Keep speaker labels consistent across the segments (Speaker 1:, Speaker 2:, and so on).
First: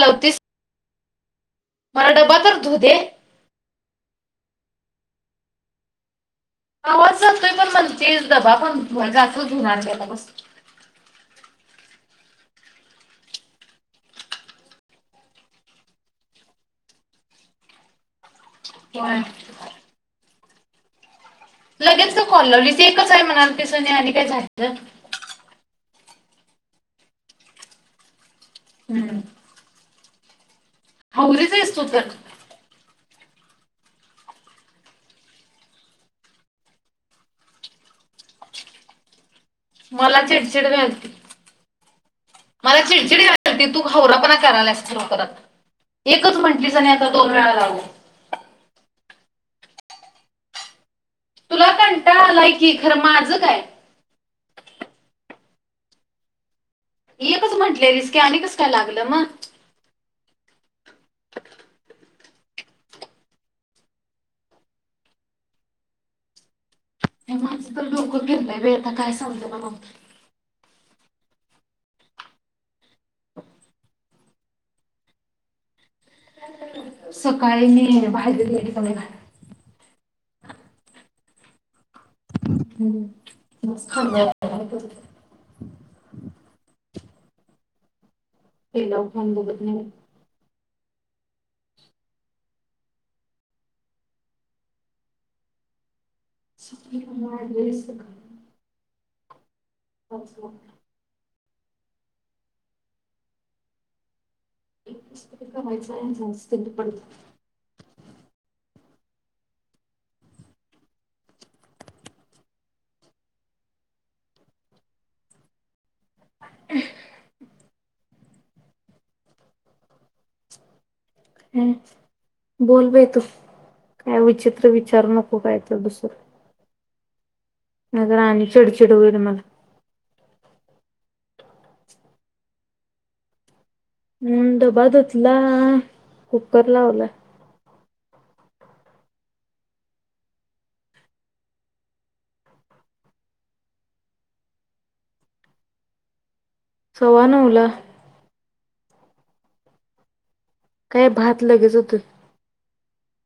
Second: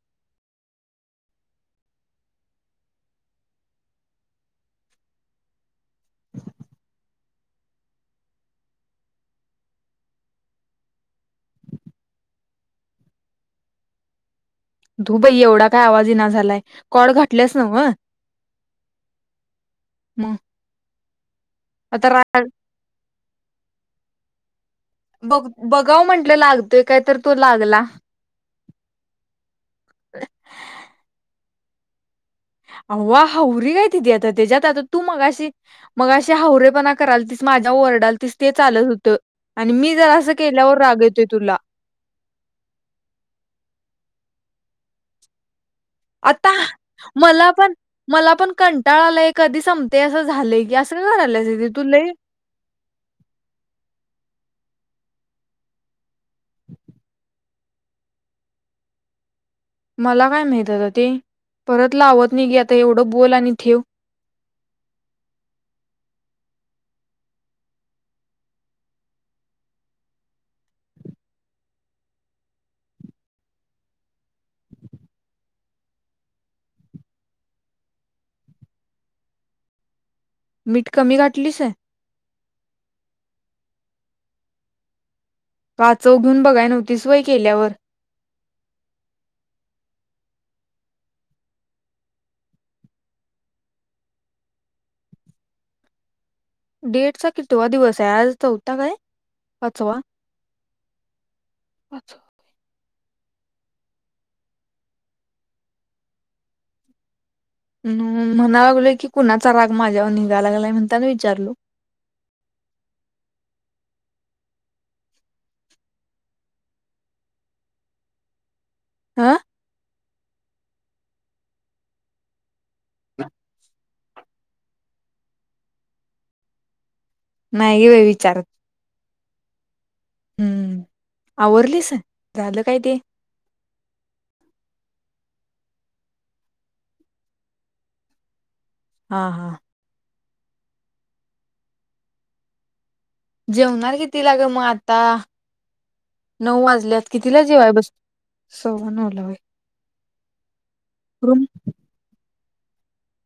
Speaker 1: लवतीस मरड [unintelligible] [inaudible]
Speaker 2: धु बाई एवढा काय आवाज ना झालाय कॉड घटलास ना व
Speaker 1: [unintelligible]
Speaker 2: आता
Speaker 1: लगेच
Speaker 2: रा
Speaker 1: [unintelligible] त एकच आहे म्हणा तसने आणि काय ते झायचं
Speaker 2: गाउ म्हंटलं लागतोय काय तर तो लागला
Speaker 1: हम्म
Speaker 2: [unintelligible]
Speaker 1: हौरीच आहेस तू तर
Speaker 2: व्हा हावररी ये ति आता त्याच्यात आता तू मगाशी मग अशी हावररेपणा कराल तीस माझ्या व रडलतीस ते चालत होत आणि मी जरा
Speaker 1: मला
Speaker 2: असं
Speaker 1: चिडचिड
Speaker 2: केल्यावर राग
Speaker 1: घालते
Speaker 2: येतोय तुला
Speaker 1: मला चिडचिड घालते तू होवरापना करायलास [unintelligible]
Speaker 2: आता
Speaker 1: म्हटलीस आणि आता दोन
Speaker 2: मला
Speaker 1: वेळा
Speaker 2: पण
Speaker 1: लावू
Speaker 2: मला पण कंटाळालाय हे कधी संपतेय अस झालंय की असं काय करायलास ते
Speaker 1: तुला
Speaker 2: तू लय
Speaker 1: कंटाळा आलाय की खरं माझं काय ते कस म्हटलंयस की आणि कस काय लागलं मग
Speaker 2: मला काय माहित ते परत लावत नि घ ये आता एवढं बोल आणि ठेव
Speaker 1: माणं तर डोकं फिरलंय बे आता काय समज ना सकाळी मी बाहेर गेली
Speaker 2: मीठ कमी घातलीस ये
Speaker 1: [inaudible]
Speaker 2: वा चव घेऊन बघाय नव्हतीस वय केल्यावर
Speaker 1: [unintelligible]
Speaker 2: डेट चा कितीवा दिवस आहे आज
Speaker 1: बोल
Speaker 2: चौथा काय
Speaker 1: पाचवा
Speaker 2: अच्छा
Speaker 1: पुस्तक वईसान सस स्ध पडू
Speaker 2: अम म्हणा लागलोय की कुणाचा राग माझ्यावर निघालागला नाही म्हणताना विचारलो.
Speaker 1: [unintelligible]
Speaker 2: ह
Speaker 1: ह बोलोलवे तू काय विचारायचे म विचारू नको काय तर दुसरं
Speaker 2: नाही बा
Speaker 1: नाहीतर
Speaker 2: विचारत
Speaker 1: आणि चिडचिड होईल मला
Speaker 2: हम्म आवरलीस झालं काय ते
Speaker 1: हम डबा धुतला कुकर लावला.
Speaker 2: हा हा जेवणार किती लाग मग आता नऊ वाजल्यात
Speaker 1: सवा
Speaker 2: कितीला
Speaker 1: नवला
Speaker 2: जेवाय बस सव्वा नऊ ला हय
Speaker 1: काय भात लगेच होत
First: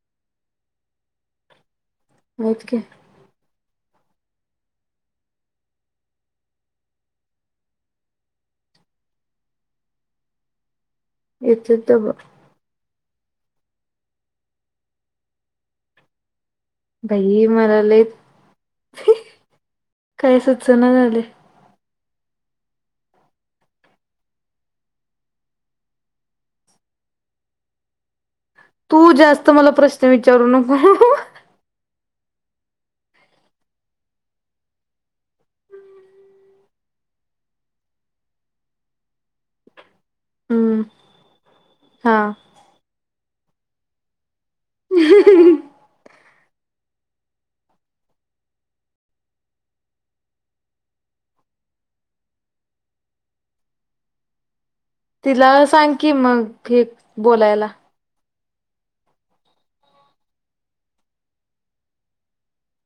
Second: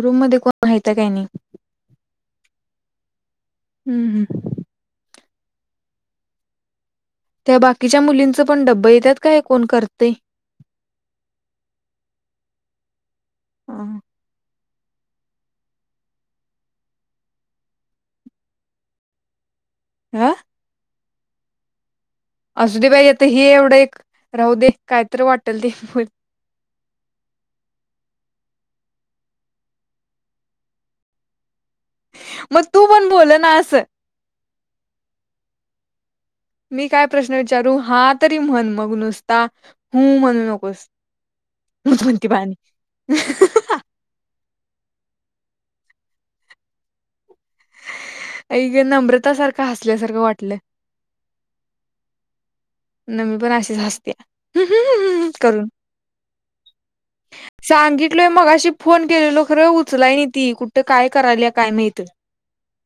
Speaker 2: रूममध्येध्ये कोण माहितं काही नाही.
Speaker 1: होय की.
Speaker 2: हम्म हम्म. त्या बाकीच्या मुलींचं पण डब्ब येतात काय कोण करतेय.
Speaker 1: यथे तर ब
Speaker 2: ह.
Speaker 1: भाई मणाले
Speaker 2: ह
Speaker 1: काय सुचना झाले.
Speaker 2: असु दे बाई आता ह एवढं एक राहू दे कायत वाटेल ते [inaudible]
Speaker 1: तू जास्त मला प्रश्न विचारू नको.
Speaker 2: मग तू पण बोलोल ना असं. मी काय प्रश्न विचारू हा तरी म्हण मग नुसता. ह म्हणू नकोस कोणती
Speaker 1: हा
Speaker 2: पाणी नम्रता सारखं हसल्यासारखं वाटलं. न मी पण अशीच हासते.
Speaker 1: तिला सांग की मग हे बोलायला.
Speaker 2: सांगितलोय मगाशी फोन केलेलो खरं उचलाय नाही ती कुठ काय करायल काय मात.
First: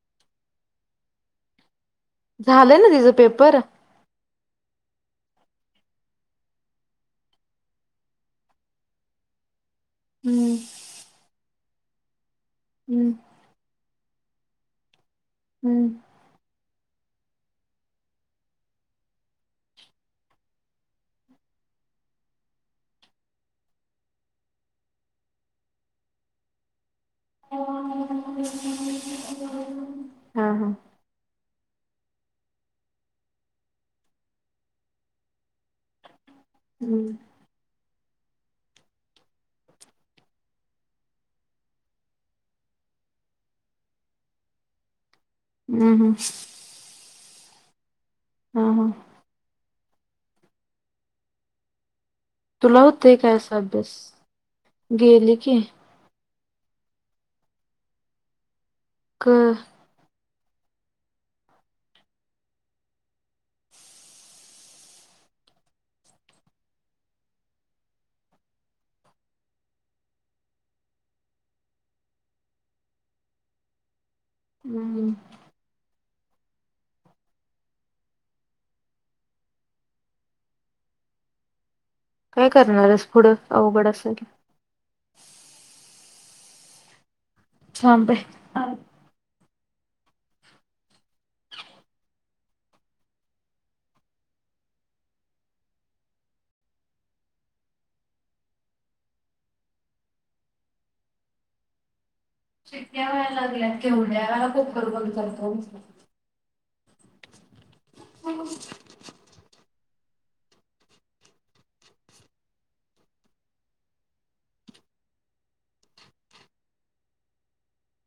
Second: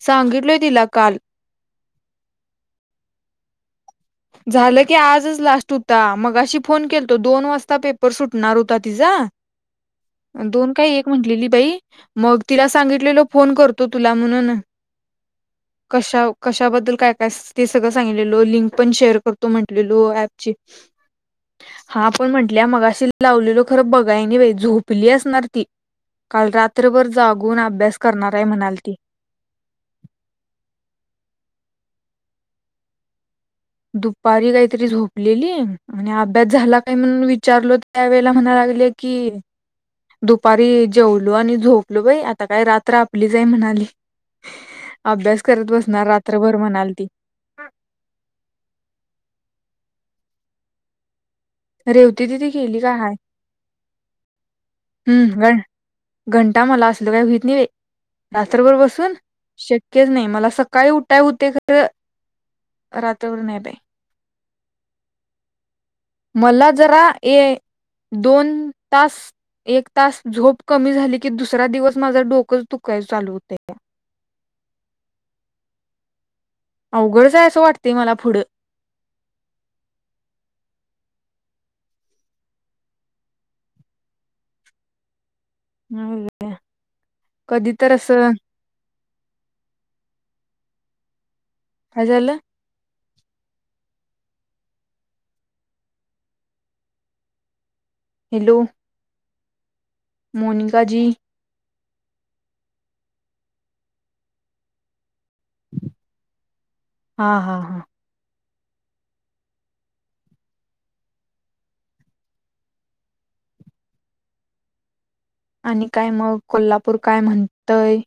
Speaker 2: सांगितलोय तिला काल.
Speaker 1: झालंय ना तिचं पेपर
Speaker 2: झालं की आजच लास्ट होता मगाशी फोन केल तो दोन वाजता पेपर सुटणार होता तिचा
Speaker 1: हम्म
Speaker 2: दोन काही एक म्हटलेली बाई मग. तिला
Speaker 1: हम्म
Speaker 2: सांगितलेलो फोन करतो तुला म्हणून
Speaker 1: हम्म
Speaker 2: कशाबद्दल काय काय ते सगळं सांगलेल लिंक. पण शेअर करतो म्हटलेलो ऍपची हा आपण म्हटल्या मग अशी लावलेलो खरं बघायने बा झोपली असणार ती. काल रात्रभर जागून अभ्यास करणाराय म्हणाल ती
Speaker 1: हा हा
Speaker 2: दुपारी काहीतरी झोपलेली आणि अभ्यास झाला का
Speaker 1: हम्म
Speaker 2: म्हणून विचारल. त्या वेला म्हणा लागले की दुपारी जेवलो आणि झोपलो बाई आता काय रात्र आपली जाई म्हणाली. अभ्यास करत
Speaker 1: हम्म
Speaker 2: बसणार
Speaker 1: हम्म
Speaker 2: रात्रभर म्हणाल ती
Speaker 1: हा हा.
Speaker 2: रेवती दीदी गेली
Speaker 1: तुला
Speaker 2: रानात
Speaker 1: होतय काय असा अभ्यास
Speaker 2: होय
Speaker 1: गेली
Speaker 2: का.
Speaker 1: की
Speaker 2: घंटा मला असल काय होईत नाही रात्रभर बसून
Speaker 1: क
Speaker 2: शक्यच नाही मला. सकाळी उठाय होते खर रात्रभर काही बाई. मला जरा ये. दोन तास एक तास झोप कमी झाली की दुसरा दिवस माझा डोकुच लगेच चालू होत का?
Speaker 1: हम्म.
Speaker 2: अवघडच असं वाटतेय मला पुढं.
Speaker 1: काय करणाररेस पुढं अवघड असेल.
Speaker 2: ह कधी तर
Speaker 1: थांब बाई
Speaker 2: असं. काय झालं. हॅलो. मोनिका जी
Speaker 1: शिट्ट्यावा लागल्यात केवड्या कुकर बंद करतो.
Speaker 2: हा हा हा.
Speaker 1: [unintelligible]
Speaker 2: आणि काय मग कोल्हापूर काय म्हणतय.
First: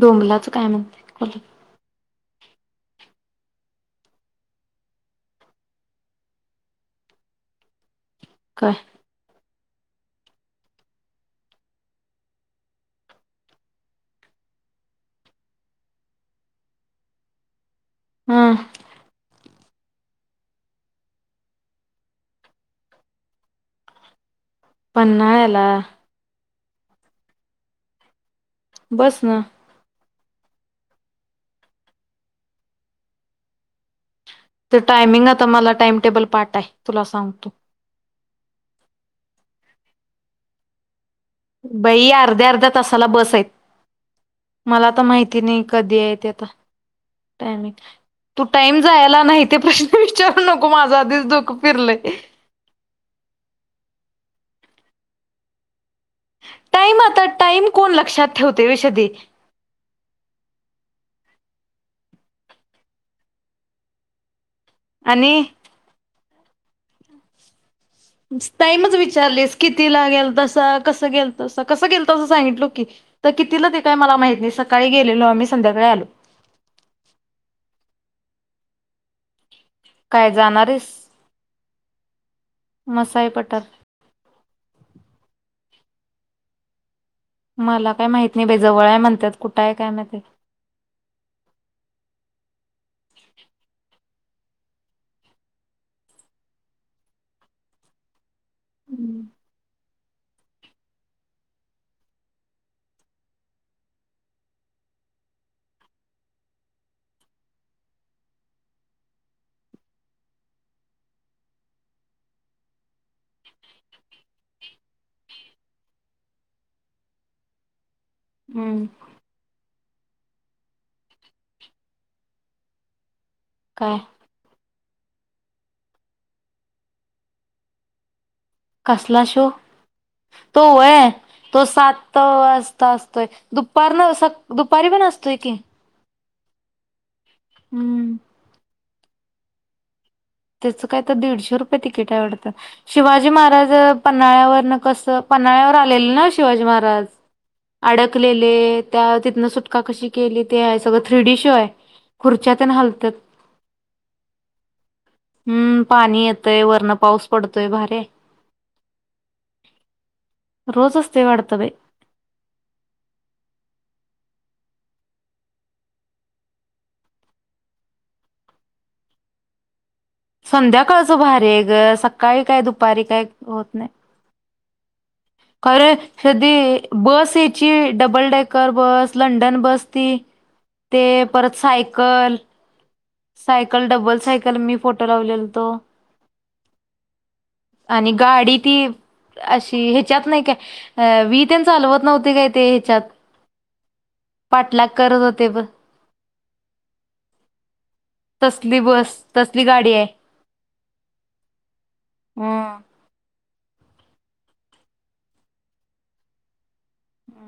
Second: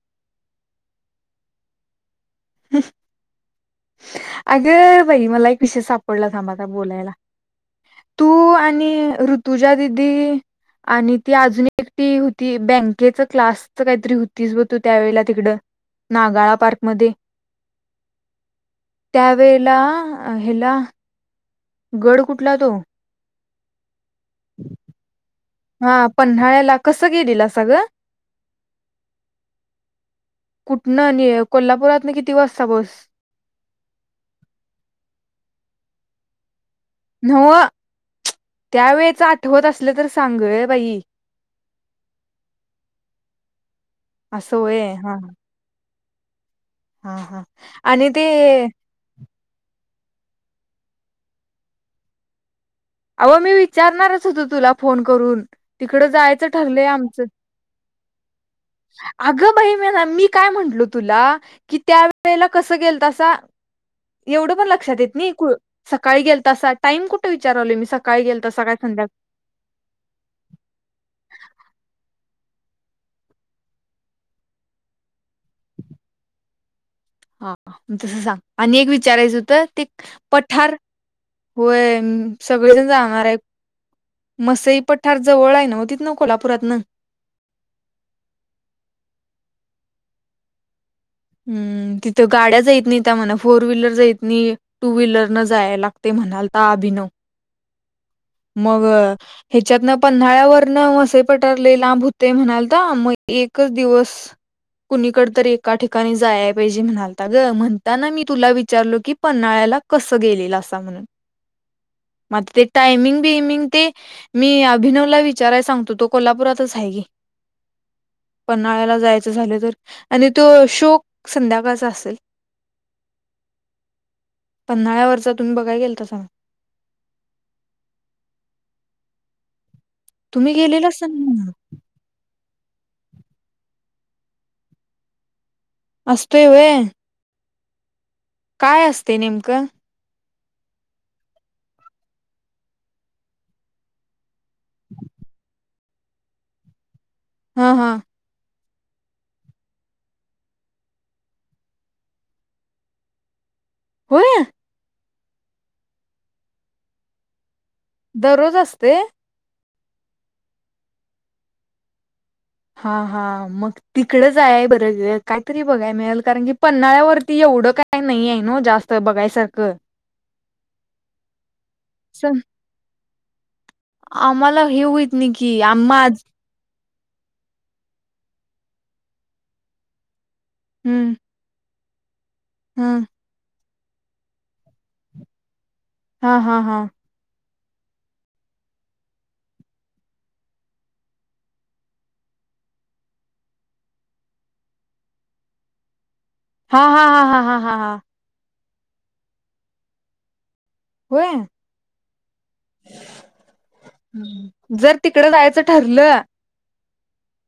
Speaker 1: डोंबलाचं काय म्हणते कोल्हापूर
Speaker 2: ह. अगं बाई मला एक विषय सापडला थांबआता बोलायला. तू
Speaker 1: काय
Speaker 2: आणि ऋतुजा दिदी आणि ती अजून एकटी होती बँकेच क्लासच काहीतरी होतीस ब तू त्यावेेळेला तिकडं नागाळा पार्कमध्ये
Speaker 1: हा
Speaker 2: त्यावेेळे ला हेला गड कुठला तो
Speaker 1: पन्हाळा
Speaker 2: हा पन्हाळ्याला कसं गेलेलं सा ग
Speaker 1: बस न
Speaker 2: कुठणं आणि कोल्हापुरात ना किती वाजता बस
Speaker 1: तर टायमिंग आता मला टाइमटेबल पाठा हाय
Speaker 2: नव्ह त्यावेेळेच आठवत असलं तर सांग बाई
Speaker 1: बाई अर्ध्या अर्ध्या तासाला बस आहेत
Speaker 2: असं
Speaker 1: मला
Speaker 2: व्हय
Speaker 1: तर
Speaker 2: हा
Speaker 1: माहिती नाही कधी आहेत
Speaker 2: हा हा आणि ते
Speaker 1: तू टाईम जायला नाही ते तू विचारू नको माझं आधीच डोक फिरलंय
Speaker 2: अवं मी विचारणारच होत तुला फोन करून तिकड जायचं ठरलंय
Speaker 1: टाइम
Speaker 2: आमचं
Speaker 1: आता टाइम कोण लक्षात ठेवते विषदी
Speaker 2: अग बहीण मी काय म्हटलो तुला की त्या वळेला कस गेलतासा एवढ पण लक्षात
Speaker 1: आणि
Speaker 2: येत सकाळी गेल तसा टाइम कुठे विचारवले मी सकाळी गेलतासा काय
Speaker 1: ताईमच
Speaker 2: संध्याकाळ
Speaker 1: विचारलीस कितीला गेल तसा कसं गेल तसं कसं गेल ते काय सांगितल की तर कितीला ते काय मला माहित नाही सकाळी गेलेलो मी संध्याकाळी आलो
Speaker 2: हा म तस सांग आणि एक विचारायचं होत ते
Speaker 1: काय जाणार
Speaker 2: पठार
Speaker 1: आहेस
Speaker 2: होय सगळेजण जाणार
Speaker 1: मसाई
Speaker 2: आहे
Speaker 1: पठार
Speaker 2: मसई पठार जवळय नव्ह ना कोल्हापुरात न
Speaker 1: मला काय माहित नाही बी जवळय म्हणतात कुठंय काय माहित ते
Speaker 2: हम् तिथं गाड्या जा येत नाही त्या मणा फोर व्हीलर जाय मी टू व्हीलर न जाय लागतेय म्हणाल ता अभिनव मग
Speaker 1: हम्म,
Speaker 2: ह्याच्यात न पन्हाळ्यावरून कुणीकडे तरी एका ठिकाणी जायला पाहिजे म्हणालता ग म्हणता ना मी तुला विचारलो की पन्हाळ्यात पन्हाळ्याला कसे गेलता ते मग ते टाइमिंग टायमिंग ते मी अभिनवला विचाराय सांगतो तो कोल्हापुरातच आहे कि
Speaker 1: हम्म.
Speaker 2: पन्हाळ्याला जायचं झालं तर आणि तो शोक संध्याकाळचा असेल
Speaker 1: काय
Speaker 2: पणा व पन्हाळ्यावरचा तुम्ही बघायला गेलता का सा
Speaker 1: ला शो
Speaker 2: तुम्ही
Speaker 1: तो
Speaker 2: गेलेलासा
Speaker 1: वय
Speaker 2: ना
Speaker 1: तो सात असतोय दुपार स दुपारी पण असतोय की.
Speaker 2: हसते हुए.
Speaker 1: हम्म.
Speaker 2: काय असते नेमकं.
Speaker 1: त्याच काय तर दीडशे रुपये तिकीट आवडतात शिवाजी महाराज पन्हाळ्यावरन कसं पन्हाळ्यावर आलेले ना शिवाजी महाराज
Speaker 2: हा हा
Speaker 1: अडकलेले त्या तिथनं सुटका कशी केली ते आहे सगळ थ्री डी शो आहे खुर्च्या ते हालतात.
Speaker 2: होय.
Speaker 1: हम्म पाणी येतय वर्ण पाऊस पडतो.
Speaker 2: दररोज असते.
Speaker 1: रोज असते वाटते.
Speaker 2: हा हा मग तिकडच आहे बर कायतरी बघाय मिळेल कारण की पन््हाळ्यावरती ये एढं काही नाहीय आहे न जास्त बघायसारखं.
Speaker 1: संध्याकाळचं भारी ग
Speaker 2: स-
Speaker 1: सकाळी काय दुपारी काय होत नाही.
Speaker 2: आम्हाला हे होईत नाही की
Speaker 1: खरं
Speaker 2: आम्हा आज
Speaker 1: सध बस याची double decker bus London bus ती ते
Speaker 2: हम्म
Speaker 1: परत सायकल.
Speaker 2: हम्म
Speaker 1: सायकल, डबल सायकल, मी फोटो लावलेल तो.
Speaker 2: हा. हा. हा.
Speaker 1: आणि गाडी ती अशी ह्याच्यात नाही काय वी तेन चालवत नव्हते काय ते ह्याच्यात. पाटलाग करत होते ब
Speaker 2: हा. हा. हा. हा. हा. हा. हा.
Speaker 1: तसली बस, तसली गाडी हाय,
Speaker 2: होय
Speaker 1: हम्.
Speaker 2: जर तिकडं जायचं ठरलं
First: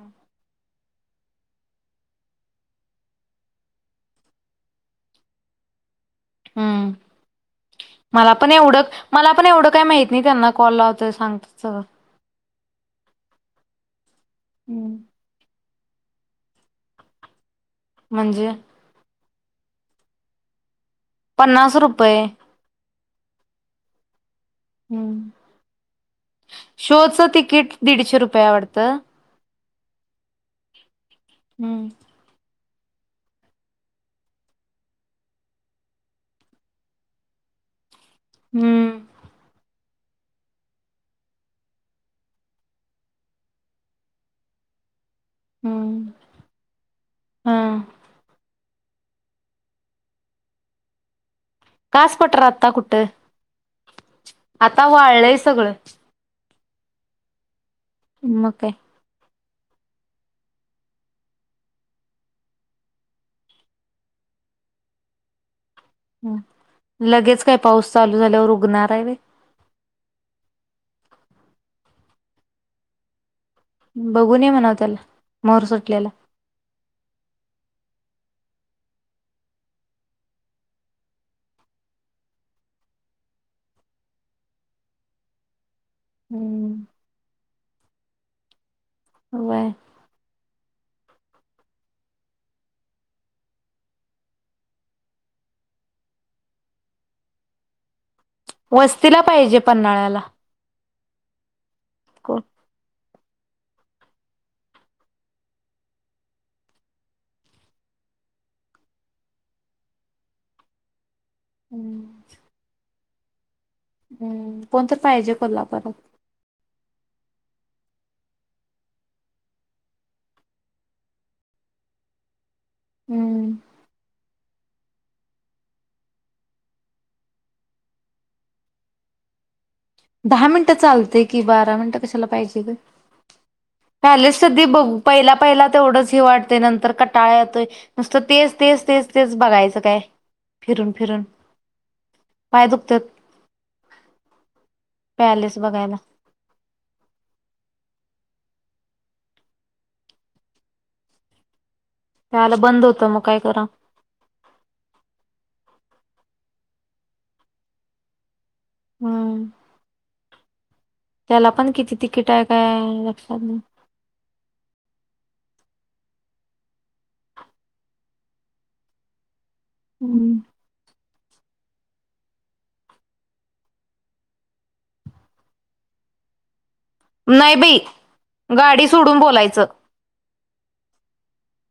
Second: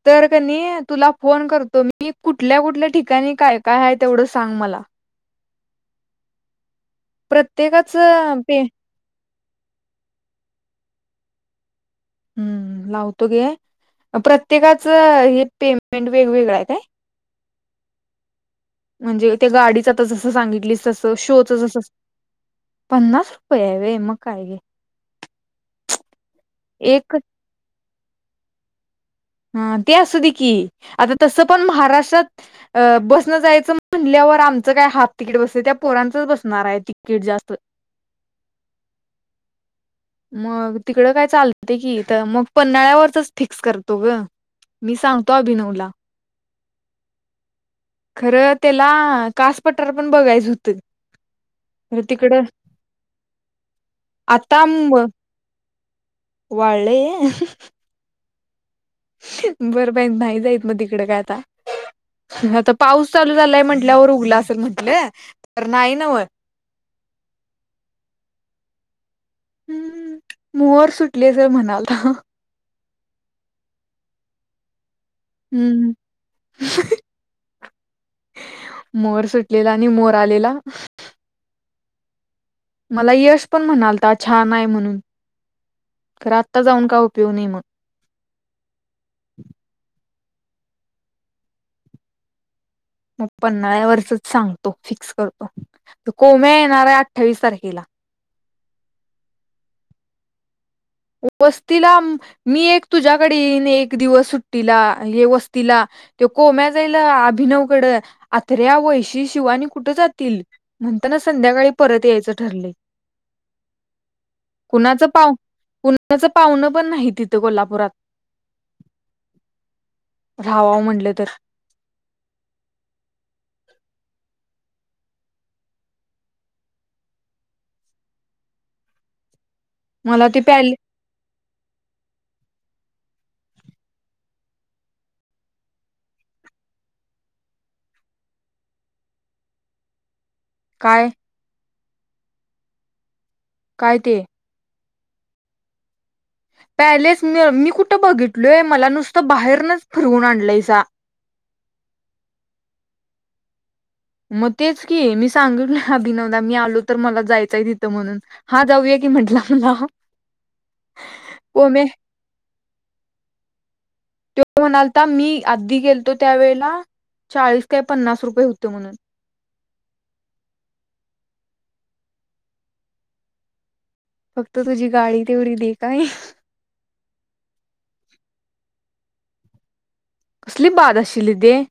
Speaker 2: तर कनी तुला फोन करतो मी, कुठल्या कुठल्या ठिकाणी काय काय आहे तेवढं सांग मला.
Speaker 1: हम्म,
Speaker 2: प्रत्येकाच
Speaker 1: मला पण
Speaker 2: पे
Speaker 1: एवढं मला पण एवढं काही माहत नाही त्यांना कॉल लावत तर सांगत सगळं.
Speaker 2: हम्, लावतो घे प्रत्येकाच
Speaker 1: हम्म
Speaker 2: हे पे पेंमेंट वेगवेगळ हाय काय?
Speaker 1: म्हणजे?
Speaker 2: म्हणजे, त्या गाडीच जसं सांगितलीस तसं शोच जस
Speaker 1: पन्नास रुपये
Speaker 2: पन्नास रुपये आहे व म काय ये.
Speaker 1: हम्म,
Speaker 2: एक
Speaker 1: शोच तिकीट दीडशे रुपय हाय वाडतं
Speaker 2: हम, ते असू दे की, आता तसं पण
Speaker 1: हम्म
Speaker 2: महाराष्ट्रात बसनं जायचं म्हणटल्यावर आमचं काय हाफ तिकीट बसतय, त्या पोरांचंच बसणार आहे तिकीट जास्त. [unintelligible] [inaudible]
Speaker 1: हम्म!
Speaker 2: मग तिकडं काय चालतय की तर, मग पन्नाळ्यावरचच फिक्स करतो ग. मी सांगतो अभिनवला.
Speaker 1: हम्म.
Speaker 2: खरं त्याला कास पटार पण बघायचं होतं. खरं
Speaker 1: कास
Speaker 2: तिकडं
Speaker 1: पठार आता कुठ, आता वाळलंय सगळं.
Speaker 2: वाळलय?
Speaker 1: मंग काय.
Speaker 2: बरं बाई नाही जाइत मग तिकड काय आता. आता पाऊस चालू झालाय म्हंटल्यावर उघला असेल म्हंटलं तर नाही नव
Speaker 1: ह. लगेच काय पाऊस चालू झाल्यावर उगणार आहे वय?
Speaker 2: हम्म, मोहर सुटले जर म्हणालता.
Speaker 1: बघून ये म्हणव त्याला मोहर
Speaker 2: हम्म!
Speaker 1: सुटलेला
Speaker 2: मोर सुटलेला आणि मोर आलेला मला यश पण म्हणालता छान हाय म्हणून खर आत्ता जाऊन
Speaker 1: हम्म
Speaker 2: काय उपयोग नइ म.
Speaker 1: व्हय.
Speaker 2: मग पन्हाळ्यावरचचं सांगतो, फिक्स करतो, कोम्या येणार आहे अठ्ठावीस तारखिला [unintelligible] [inaudible]
Speaker 1: वस्तीला पाहिजे पन्हाळ्याला
Speaker 2: वस्तीला
Speaker 1: कोण
Speaker 2: मी एक तुज्या कडे एक दिवस सुट्टीला, हे वस्तीला, तो कोम्या जाईल अभिनव कडं आत्र्या वयशी शिवानी कुठे जातील, म्हणताना संध्याकाळी परत यायचं ठरलंय.
Speaker 1: अं कोण तर पाहिजे कोल्हापूरात.
Speaker 2: पुण्याचं पाहुणं पण नाही तिथं कोल्हापुरात. राव्हावं म्हणलं तर
Speaker 1: [unintelligible]
Speaker 2: मला ते
Speaker 1: दहा
Speaker 2: प्याले
Speaker 1: मिनिटं चालते की बारा मिनिटं कशाला पाहिजे ग. [unintelligible] पहिला पहिला तेवढंच हे वाटतंय नंतर कटाळा यतोय नुसत तेच तेच तेच तेच बघायचं काय फिरून
Speaker 2: काय
Speaker 1: फिरून पाय दुखतात.
Speaker 2: काय ते
Speaker 1: पॅलेस बघायला.
Speaker 2: पॅलेस म मी कुठं बघितलोय मला नुसतं बाहेरनच फिरवून आणलायसा. [inaudible]
Speaker 1: त्याला बंद होत मग काय करा
Speaker 2: म तेच की मी सांगितलं नाही अभिनवदा मी आलो तर मला जायचय तिथं म्हणून हा जाऊया की
Speaker 1: हम्म
Speaker 2: म्हंटलं मला
Speaker 1: त्याला पण
Speaker 2: कोमे
Speaker 1: किती तिकीट आहे काय लक्षात नाही
Speaker 2: तो म्हणालता मी आधी गेलतो त्यावेेळेला चाळीस काय पन्नास रुपये होते म्हणून.
Speaker 1: हम्म.
Speaker 2: फक्त तुझी गाडी तेवढी दे [unintelligible]
Speaker 1: नाही बाई गाडी सोडून बोलायचं.
Speaker 2: कसली बाद. [unintelligible]